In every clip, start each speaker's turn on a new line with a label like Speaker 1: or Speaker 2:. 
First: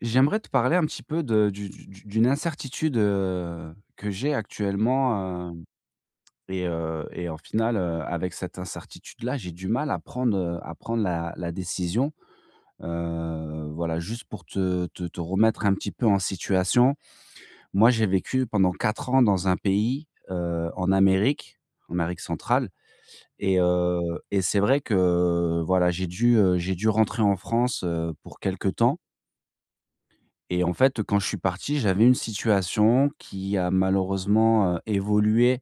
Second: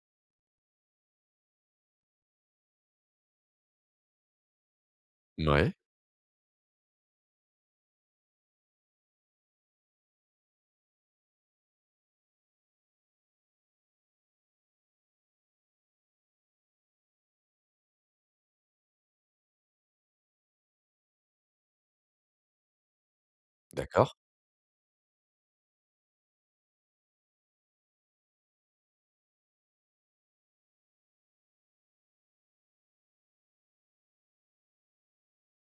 Speaker 1: J'aimerais te parler un petit peu de du d'une incertitude, que j'ai actuellement. Hem
Speaker 2: Ouais,
Speaker 1: Et en final, avec cette incertitude-là, j'ai du mal à prendre la décision. Voilà, juste pour te remettre un petit peu en situation. Moi, j'ai vécu pendant 4 ans dans un pays, en Amérique centrale. et heu
Speaker 2: d'accord,
Speaker 1: et c'est vrai que, voilà, j'ai dû rentrer en France, pour quelque temps. Et en fait, quand je suis parti, j'avais une situation qui a malheureusement, évolué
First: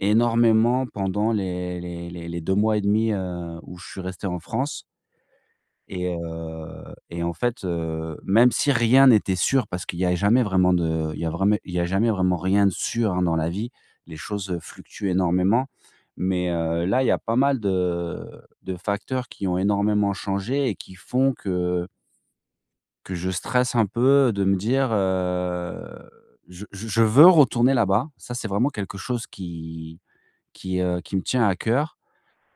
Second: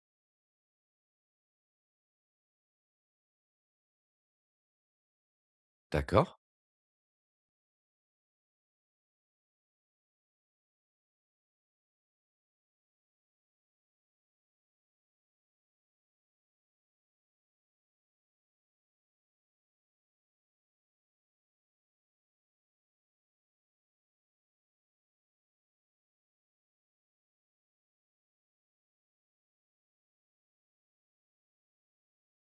Speaker 1: énormément pendant les 2 mois et demi 2 où je suis resté en France. et
Speaker 2: d'accord.
Speaker 1: heu et en fait, même si rien n'était sûr parce qu'il n'y a jamais vraiment de il y a vraiment il y a jamais vraiment rien de sûr, hein, dans la vie. Les choses, fluctuent énormément, mais là, il y a pas mal de facteurs qui ont énormément changé et qui font que je stresse un peu de me dire, je veux retourner là-bas. Ça, c'est vraiment quelque chose qui me tient à cœur.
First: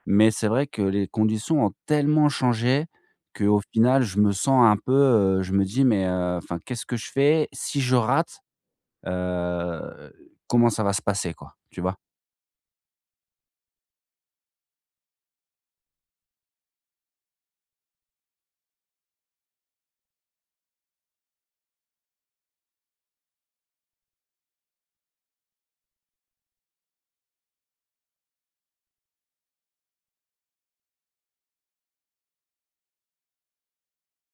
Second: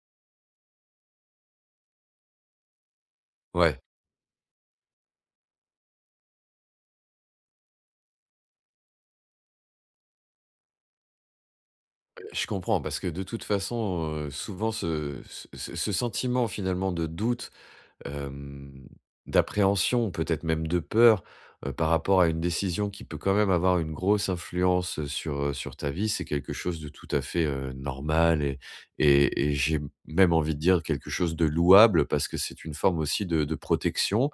Speaker 1: Mais c'est vrai que les conditions ont tellement changé qu'au
Speaker 2: Ouais,
Speaker 1: final, je me sens un peu, je me dis: «Mais, enfin, qu'est-ce que je fais? Si je rate, heu, comment ça va se passer, quoi?» tu vois?
Speaker 2: je comprends parce que de toute façon, souvent ce sentiment finalement de doute, hem, d'appréhension, peut-être même de peur, par rapport à une décision qui peut quand même avoir une grosse influence sur, sur ta vie. C'est quelque chose de tout à fait, normal, et j'ai même envie de dire quelque chose de louable parce que c'est une forme aussi de protection.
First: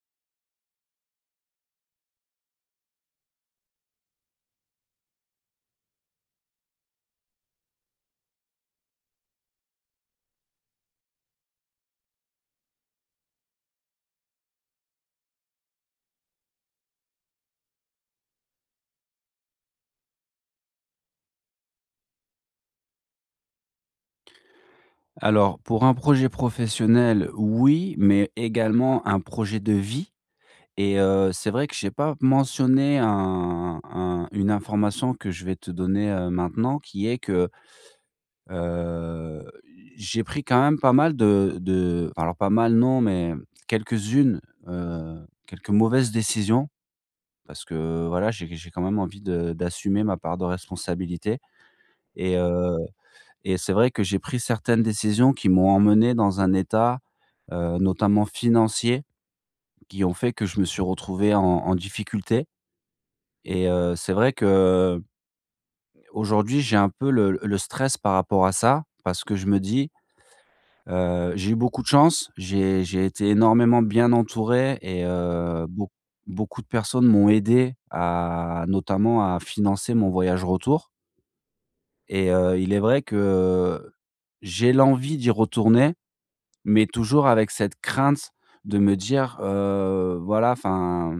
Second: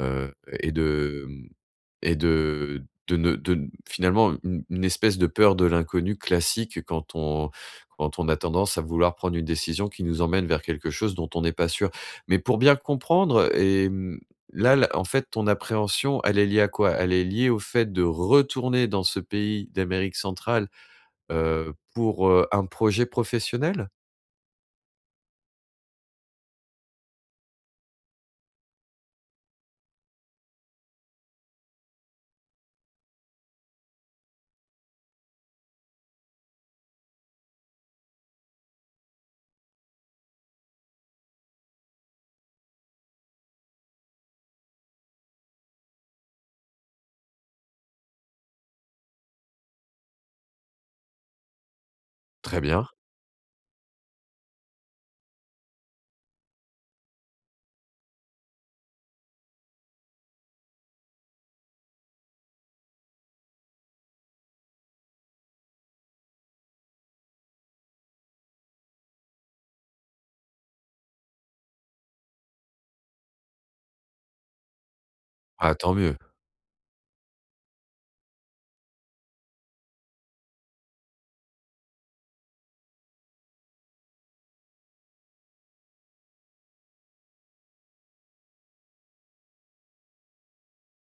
Speaker 2: Heu et de et de ne de Finalement, une espèce de peur de l'inconnu classique quand on a tendance à vouloir prendre une décision qui nous emmène vers quelque chose dont on n'est pas sûr. Mais pour bien comprendre, et mmh, là, en fait, ton appréhension, elle est liée à quoi? Elle est liée au fait de retourner dans ce pays d'Amérique centrale, pour, un projet professionnel?
Speaker 1: Alors pour un projet professionnel, oui, mais également un projet de vie. C'est vrai que j'ai pas mentionné un une information que je vais te donner, maintenant qui est que, heu, j'ai pris quand même pas mal de enfin, alors pas mal non, mais quelques-unes, quelques mauvaises décisions parce que voilà, j'ai quand même envie de d'assumer ma part de responsabilité. et
Speaker 2: Très
Speaker 1: heu
Speaker 2: bien.
Speaker 1: et c'est vrai que j'ai pris certaines décisions qui m'ont emmené dans un état, notamment financier, qui ont fait que je me suis retrouvé en en difficulté. C'est vrai que aujourd'hui j'ai un peu le stress par rapport à ça, parce que je me dis, j'ai eu beaucoup de chance, j'ai été énormément bien entouré et heu,
Speaker 2: Ah,
Speaker 1: beau
Speaker 2: tant mieux.
Speaker 1: beaucoup de personnes m'ont aidé à notamment à financer mon voyage retour. Il est vrai que j'ai l'envie d'y retourner. Mais toujours avec cette crainte de me dire, voilà, enfin,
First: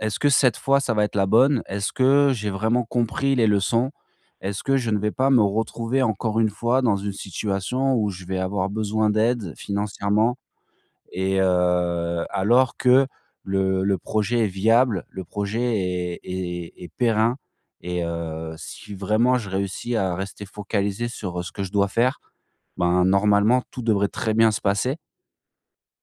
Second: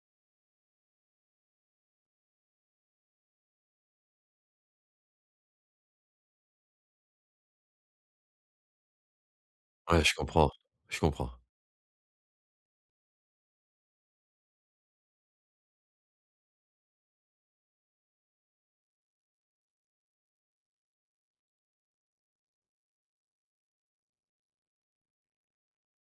Speaker 1: est-ce que cette fois, ça va être la bonne? Est-ce que j'ai vraiment compris les leçons? Est-ce que je ne vais pas me retrouver encore une fois dans une situation où je vais avoir besoin d'aide
Speaker 2: Ouais, je
Speaker 1: financièrement?
Speaker 2: comprends, je comprends.
Speaker 1: Alors que le projet est viable, le projet est périn. Si vraiment je réussis à rester focalisé sur, ce que je dois faire, ben, normalement tout devrait très bien se passer.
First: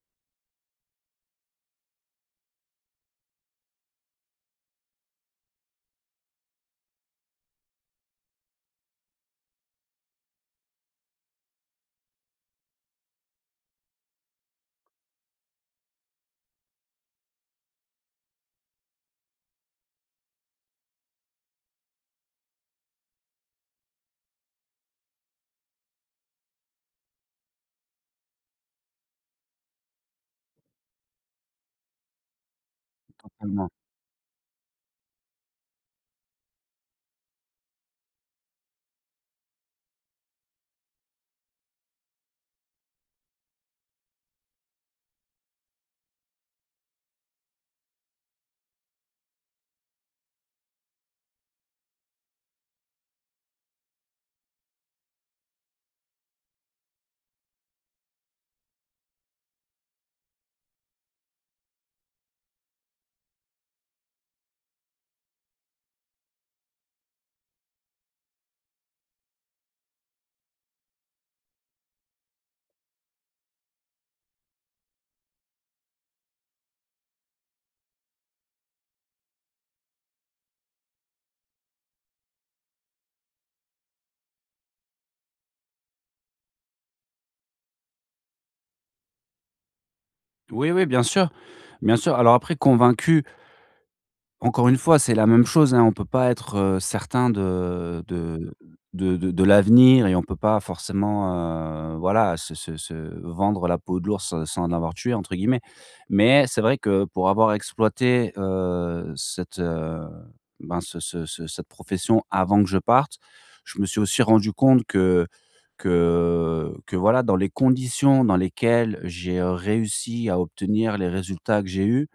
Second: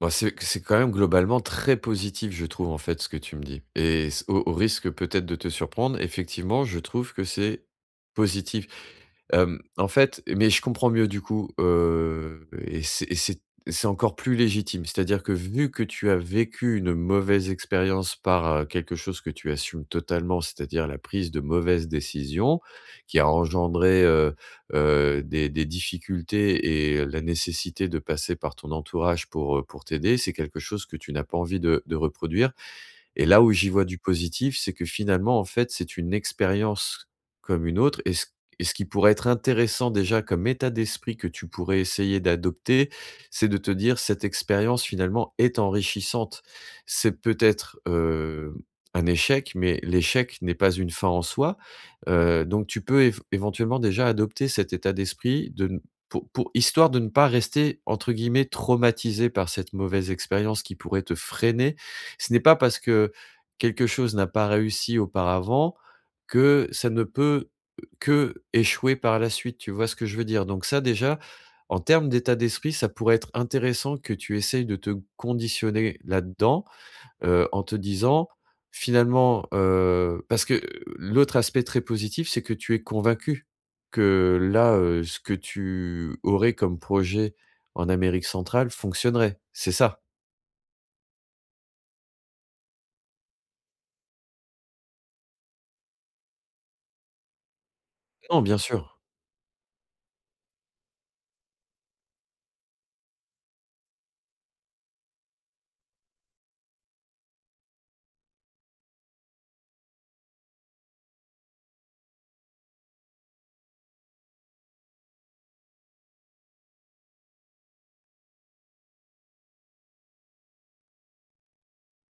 Speaker 2: Bah, c'est quand même globalement très positif, je trouve, en fait, ce que tu me dis, et s au risque peut-être de te surprendre, effectivement, je trouve que c'est positif. Hem, en fait, mais je comprends mieux du coup, heu, et c'est c'est encore plus légitime. C'est-à-dire que vu que tu as vécu une mauvaise expérience par, quelque chose que tu assumes totalement, c'est-à-dire la prise de mauvaises décisions qui a engendré, des difficultés et la nécessité de passer par ton entourage pour t'aider, c'est quelque chose que tu n'as pas envie de reproduire. Et là où
Speaker 1: Totalement.
Speaker 2: j'y vois du positif, c'est que finalement, en fait, c'est une expérience comme une autre, et ce qui pourrait être intéressant déjà comme état d'esprit que tu pourrais essayer d'adopter, c'est de te dire: «Cette expérience finalement est enrichissante». C'est peut-être, un échec, mais l'échec n'est pas une fin en soi, donc tu peux év éventuellement déjà adopter cet état d'esprit de n pour histoire de ne pas rester entre guillemets «traumatisé» par cette mauvaise expérience qui pourrait te freiner. Ce n'est pas parce que quelque chose n'a pas réussi auparavant que ça ne peut que échouer par la suite, tu vois ce que je veux dire? Donc ça déjà, en termes d'état d'esprit, ça pourrait être intéressant que tu essayes de te conditionner là-dedans, en te disant finalement, heu, parce que l'autre aspect très positif, c'est que tu es convaincu que là, ce que tu aurais comme projet en Amérique centrale fonctionnerait, c'est ça?
Speaker 1: Oui, oui, bien sûr, bien sûr. Alors après convaincu, encore une fois, c'est la même chose, hein, on peut pas être, certain
Speaker 2: Non, bien sûr.
Speaker 1: de l'avenir et on peut pas forcément, voilà, se vendre la peau de l'ours, sans l'avoir tué entre guillemets. Mais c'est vrai que pour avoir exploité, cette, ben, ce ce ce cette profession avant que je parte, je me suis aussi rendu compte que voilà, dans les conditions dans lesquelles j'ai, réussi à obtenir les résultats que j'ai eus,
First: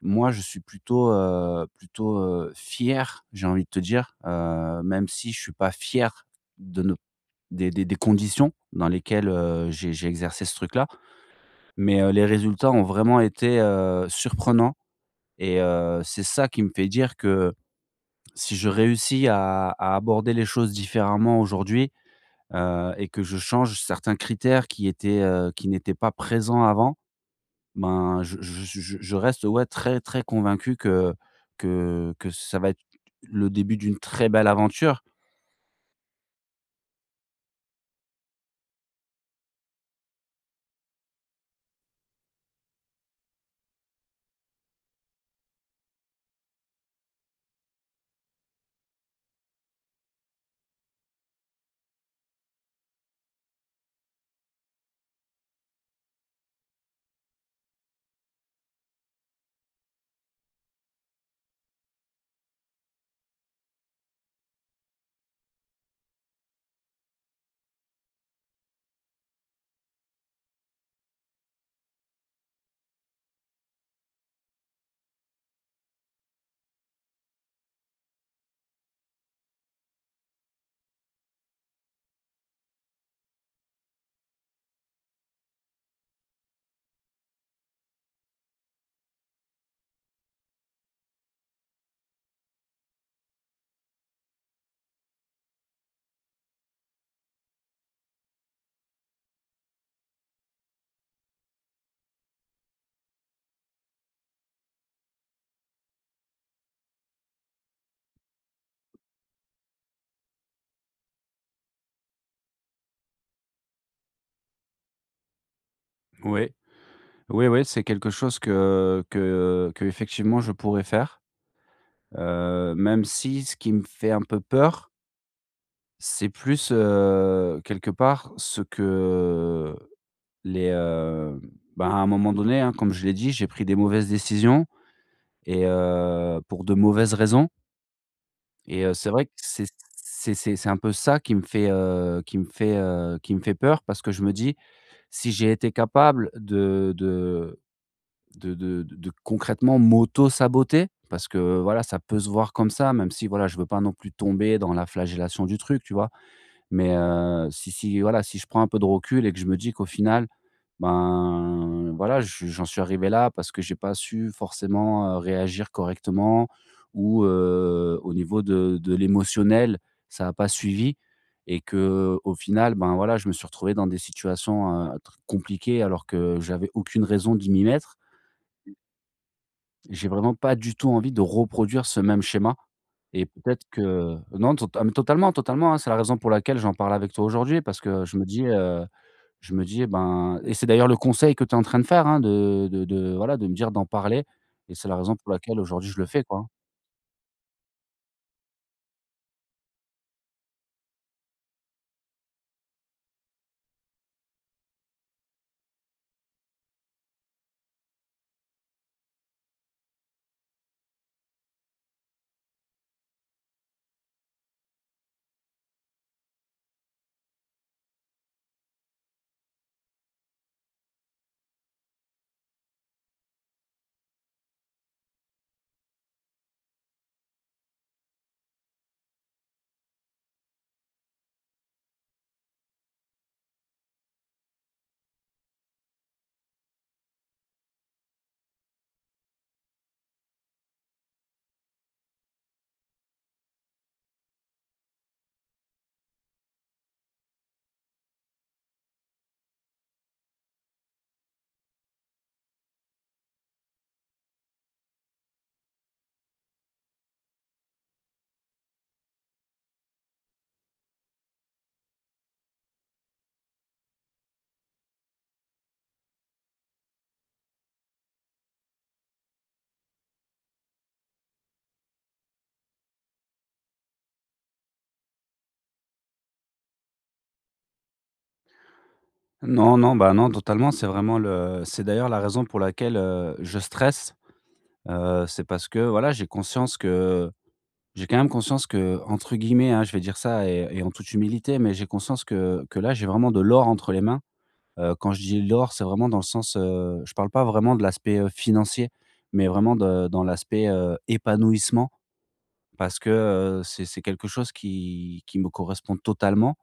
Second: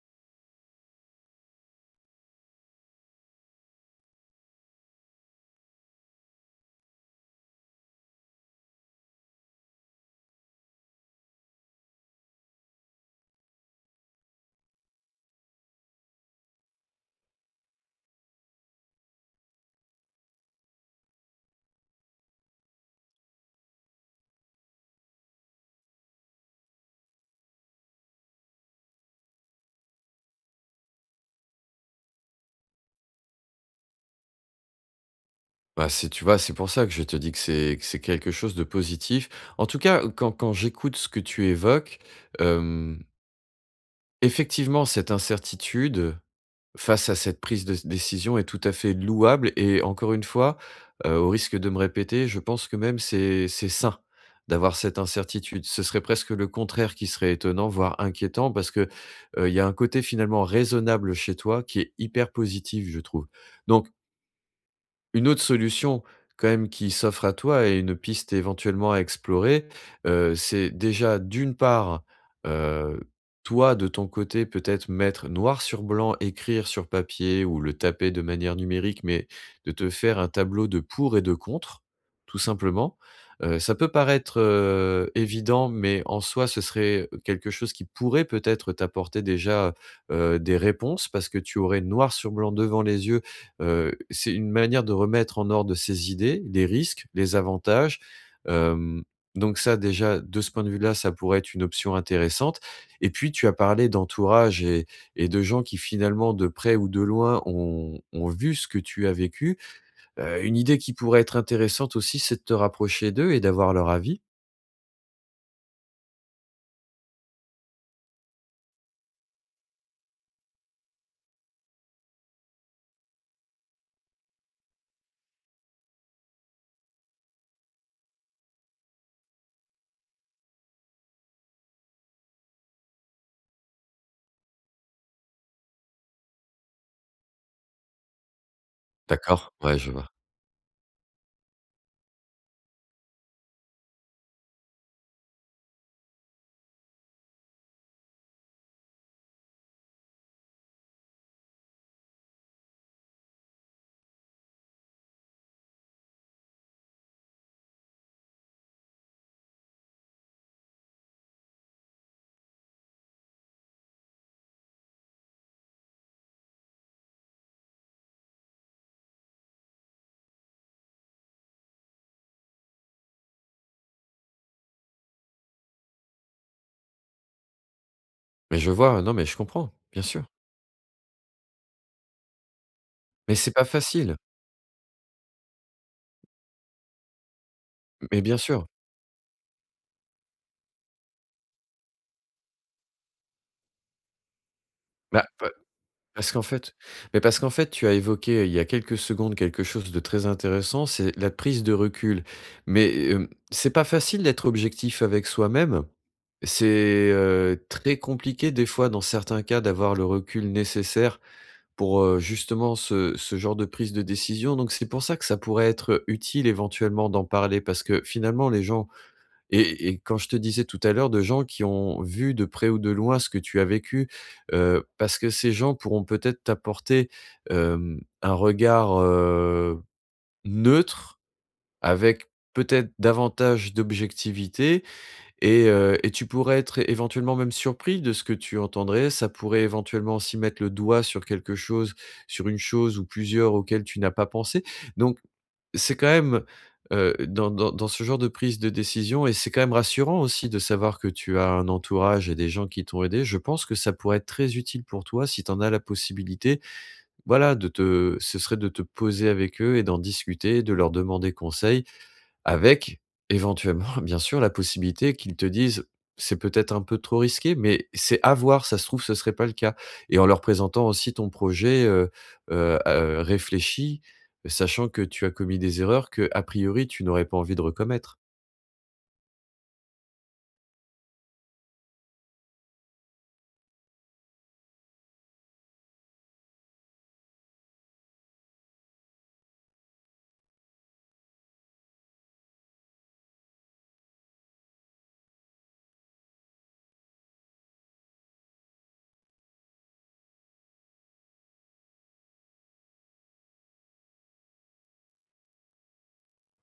Speaker 1: moi, je suis plutôt, fier, j'ai envie de te dire, même si je suis pas fier de ne des conditions dans lesquelles, j'ai exercé ce truc-là, mais, les résultats ont vraiment été, surprenants. C'est ça qui me fait dire que si je réussis à aborder les choses différemment aujourd'hui, et que je change certains critères qui étaient, qui n'étaient pas présents avant, ben, je reste, ouais, très, très convaincu que ça va être le début d'une très belle aventure.
Speaker 2: Bah, c'est, tu vois, c'est pour ça que je te dis que c'est quelque chose de positif. En tout cas, quand j'écoute ce que tu évoques, hem, effectivement, cette incertitude face à cette prise de décision est tout à fait louable, et encore une fois, au risque de me répéter, je pense que même c'est sain d'avoir cette incertitude. Ce serait presque le contraire qui serait étonnant, voire inquiétant, parce que, il y a un côté finalement raisonnable chez toi qui est hyper positif, je trouve. Donc une autre solution quand même qui s'offre à toi, et une piste éventuellement à explorer, c'est déjà d'une part, heu, toi de ton côté, peut-être mettre noir sur blanc, écrire sur papier ou le taper de manière numérique, mais de te faire un tableau de pour et de contre, tout simplement. Ça peut paraître, évident, mais en soi ce serait quelque chose qui pourrait peut-être t'apporter déjà, des réponses, parce que tu aurais noir sur blanc devant les yeux. C'est une manière de remettre en ordre ses idées, les risques, les avantages, hem, donc ça déjà, de ce point de vue-là, ça pourrait être une option intéressante. Et puis tu as parlé d'entourage, et de gens qui finalement, de près ou de loin, ont vu ce que tu as vécu. Une idée qui pourrait être intéressante aussi, c'est de te rapprocher d'eux et d'avoir leur avis.
Speaker 1: Oui, oui, oui, c'est quelque chose que effectivement je pourrais faire, même si ce qui me fait un peu peur, c'est plus, quelque part ce que les, ben, à un moment donné, hein, comme je l'ai dit, j'ai pris des mauvaises décisions pour de mauvaises raisons. C'est vrai que
Speaker 2: D'accord, ouais, je vois.
Speaker 1: c'est un peu ça qui me fait, qui me fait peur parce que je me dis: «Si j'ai été capable de concrètement m'auto-saboter» parce que, voilà, ça peut se voir comme ça, même si, voilà, je veux pas non plus tomber dans la flagellation du truc, tu vois? Mais si si voilà, si je prends un peu de recul et que je me dis qu'au final, ben, voilà, je j'en suis arrivé là parce que j'ai pas su forcément, réagir correctement ou au niveau de l'émotionnel, ça a pas suivi et que au final, ben, voilà, je me suis retrouvé dans des situations, tr compliquées alors que j'avais aucune raison d'y m'y mettre.
Speaker 2: Mais je vois, non, mais je comprends, bien
Speaker 1: J'ai
Speaker 2: sûr.
Speaker 1: vraiment pas du tout envie de reproduire ce même schéma et
Speaker 2: Mais c'est
Speaker 1: peut-être
Speaker 2: pas
Speaker 1: que
Speaker 2: facile,
Speaker 1: non, tot ah mais totalement, totalement, hein. C'est la raison pour laquelle j'en parle avec toi aujourd'hui parce que
Speaker 2: mais bien sûr.
Speaker 1: je me dis, ben et c'est d'ailleurs le conseil que tu es en train de faire, hein, de voilà, de me dire d'en parler et c'est la raison
Speaker 2: Bah,
Speaker 1: pour laquelle aujourd'hui je le fais,
Speaker 2: Parce qu'en
Speaker 1: quoi.
Speaker 2: fait mais parce qu'en fait, tu as évoqué, il y a quelques secondes, quelque chose de très intéressant, c'est la prise de recul. Mais, hem, c'est pas facile d'être objectif avec soi-même. C'est, très compliqué des fois, dans certains cas, d'avoir le recul nécessaire pour, justement ce genre de prise de décision. Donc c'est pour ça que ça pourrait être utile éventuellement d'en parler, parce que finalement les gens, et quand je te disais tout à l'heure, de gens qui ont vu de près ou de loin ce que tu as vécu, parce que ces gens pourront peut-être t'apporter, hem, un regard, neutre, avec peut-être davantage d'objectivité. Et tu pourrais être éventuellement même surpris de ce que tu entendrais. Ça pourrait éventuellement aussi mettre le doigt sur quelque chose, sur une chose ou plusieurs auxquelles tu n'as pas pensé. Donc c'est quand même, dans ce genre de prise de décision, et c'est quand même rassurant aussi de savoir que tu as un entourage et des gens qui t'ont aidé. Je pense que ça pourrait être très utile pour toi si tu en as la possibilité. Voilà, de te ce serait de te poser avec eux et d'en discuter, de leur demander conseil, avec éventuellement, bien sûr, la possibilité qu'ils te disent: «C'est peut-être un peu trop risqué, mais c'est à voir, ça se trouve, ce serait pas le cas», et en leur présentant aussi ton projet, réfléchi, sachant que tu as commis des erreurs que a priori, tu n'aurais pas envie de recommettre.
Speaker 1: Non, non, bah, non, totalement, c'est vraiment le c'est d'ailleurs la raison pour laquelle, je stresse, c'est parce que voilà, j'ai conscience que j'ai quand même conscience que, entre guillemets, hein, je vais dire ça et en toute humilité, mais j'ai conscience que là, j'ai vraiment de l'or entre les mains. Quand je dis l'or, c'est vraiment dans le sens, je parle pas vraiment de l'aspect, financier, mais vraiment de dans l'aspect, épanouissement parce que, c'est quelque chose qui me correspond totalement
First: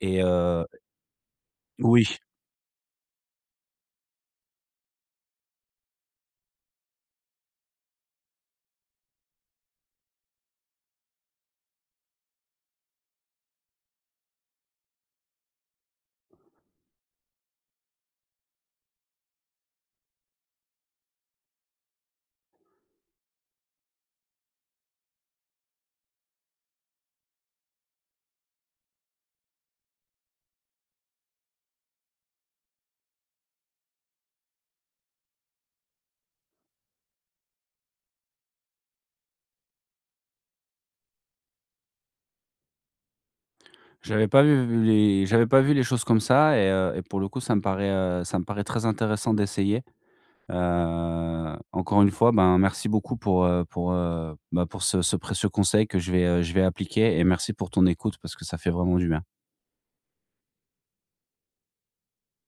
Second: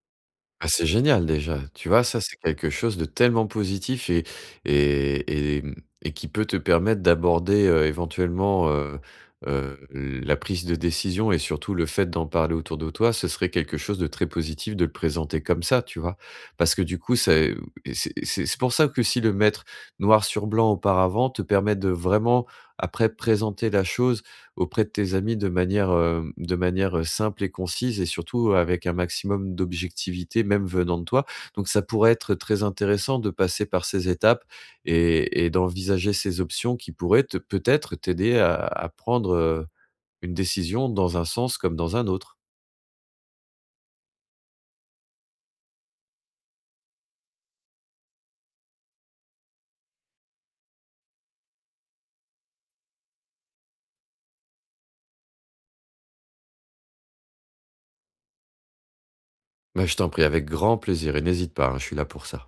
Speaker 1: et heu
Speaker 2: Ah, c'est génial déjà, tu vois?
Speaker 1: oui,
Speaker 2: Ça, c'est quelque chose de tellement positif, et et mmh et qui peut te permettre d'aborder, éventuellement, la prise de décision, et surtout le fait d'en parler autour de toi. Ce serait quelque chose de très positif de le présenter comme ça, tu vois? Parce que du coup, c'est, c'est pour ça que si le mettre noir sur blanc auparavant te permet de vraiment après présenter la chose auprès de tes amis de manière, simple et concise, et surtout avec un maximum d'objectivité, même venant de toi. Donc ça pourrait être très intéressant de passer par ces étapes, et d'envisager ces options qui pourraient te peut-être t'aider à prendre, une décision dans un sens comme dans un autre.
Speaker 1: j'avais pas vu les choses comme ça et pour le coup, ça me paraît très intéressant d'essayer. Encore une fois, ben, merci beaucoup pour, bah, pour ce précieux conseil que je vais appliquer et merci pour ton écoute parce que ça fait vraiment du bien.
Speaker 2: Bah, je t'en prie, avec grand plaisir, et n'hésite pas, hein, je suis là pour ça.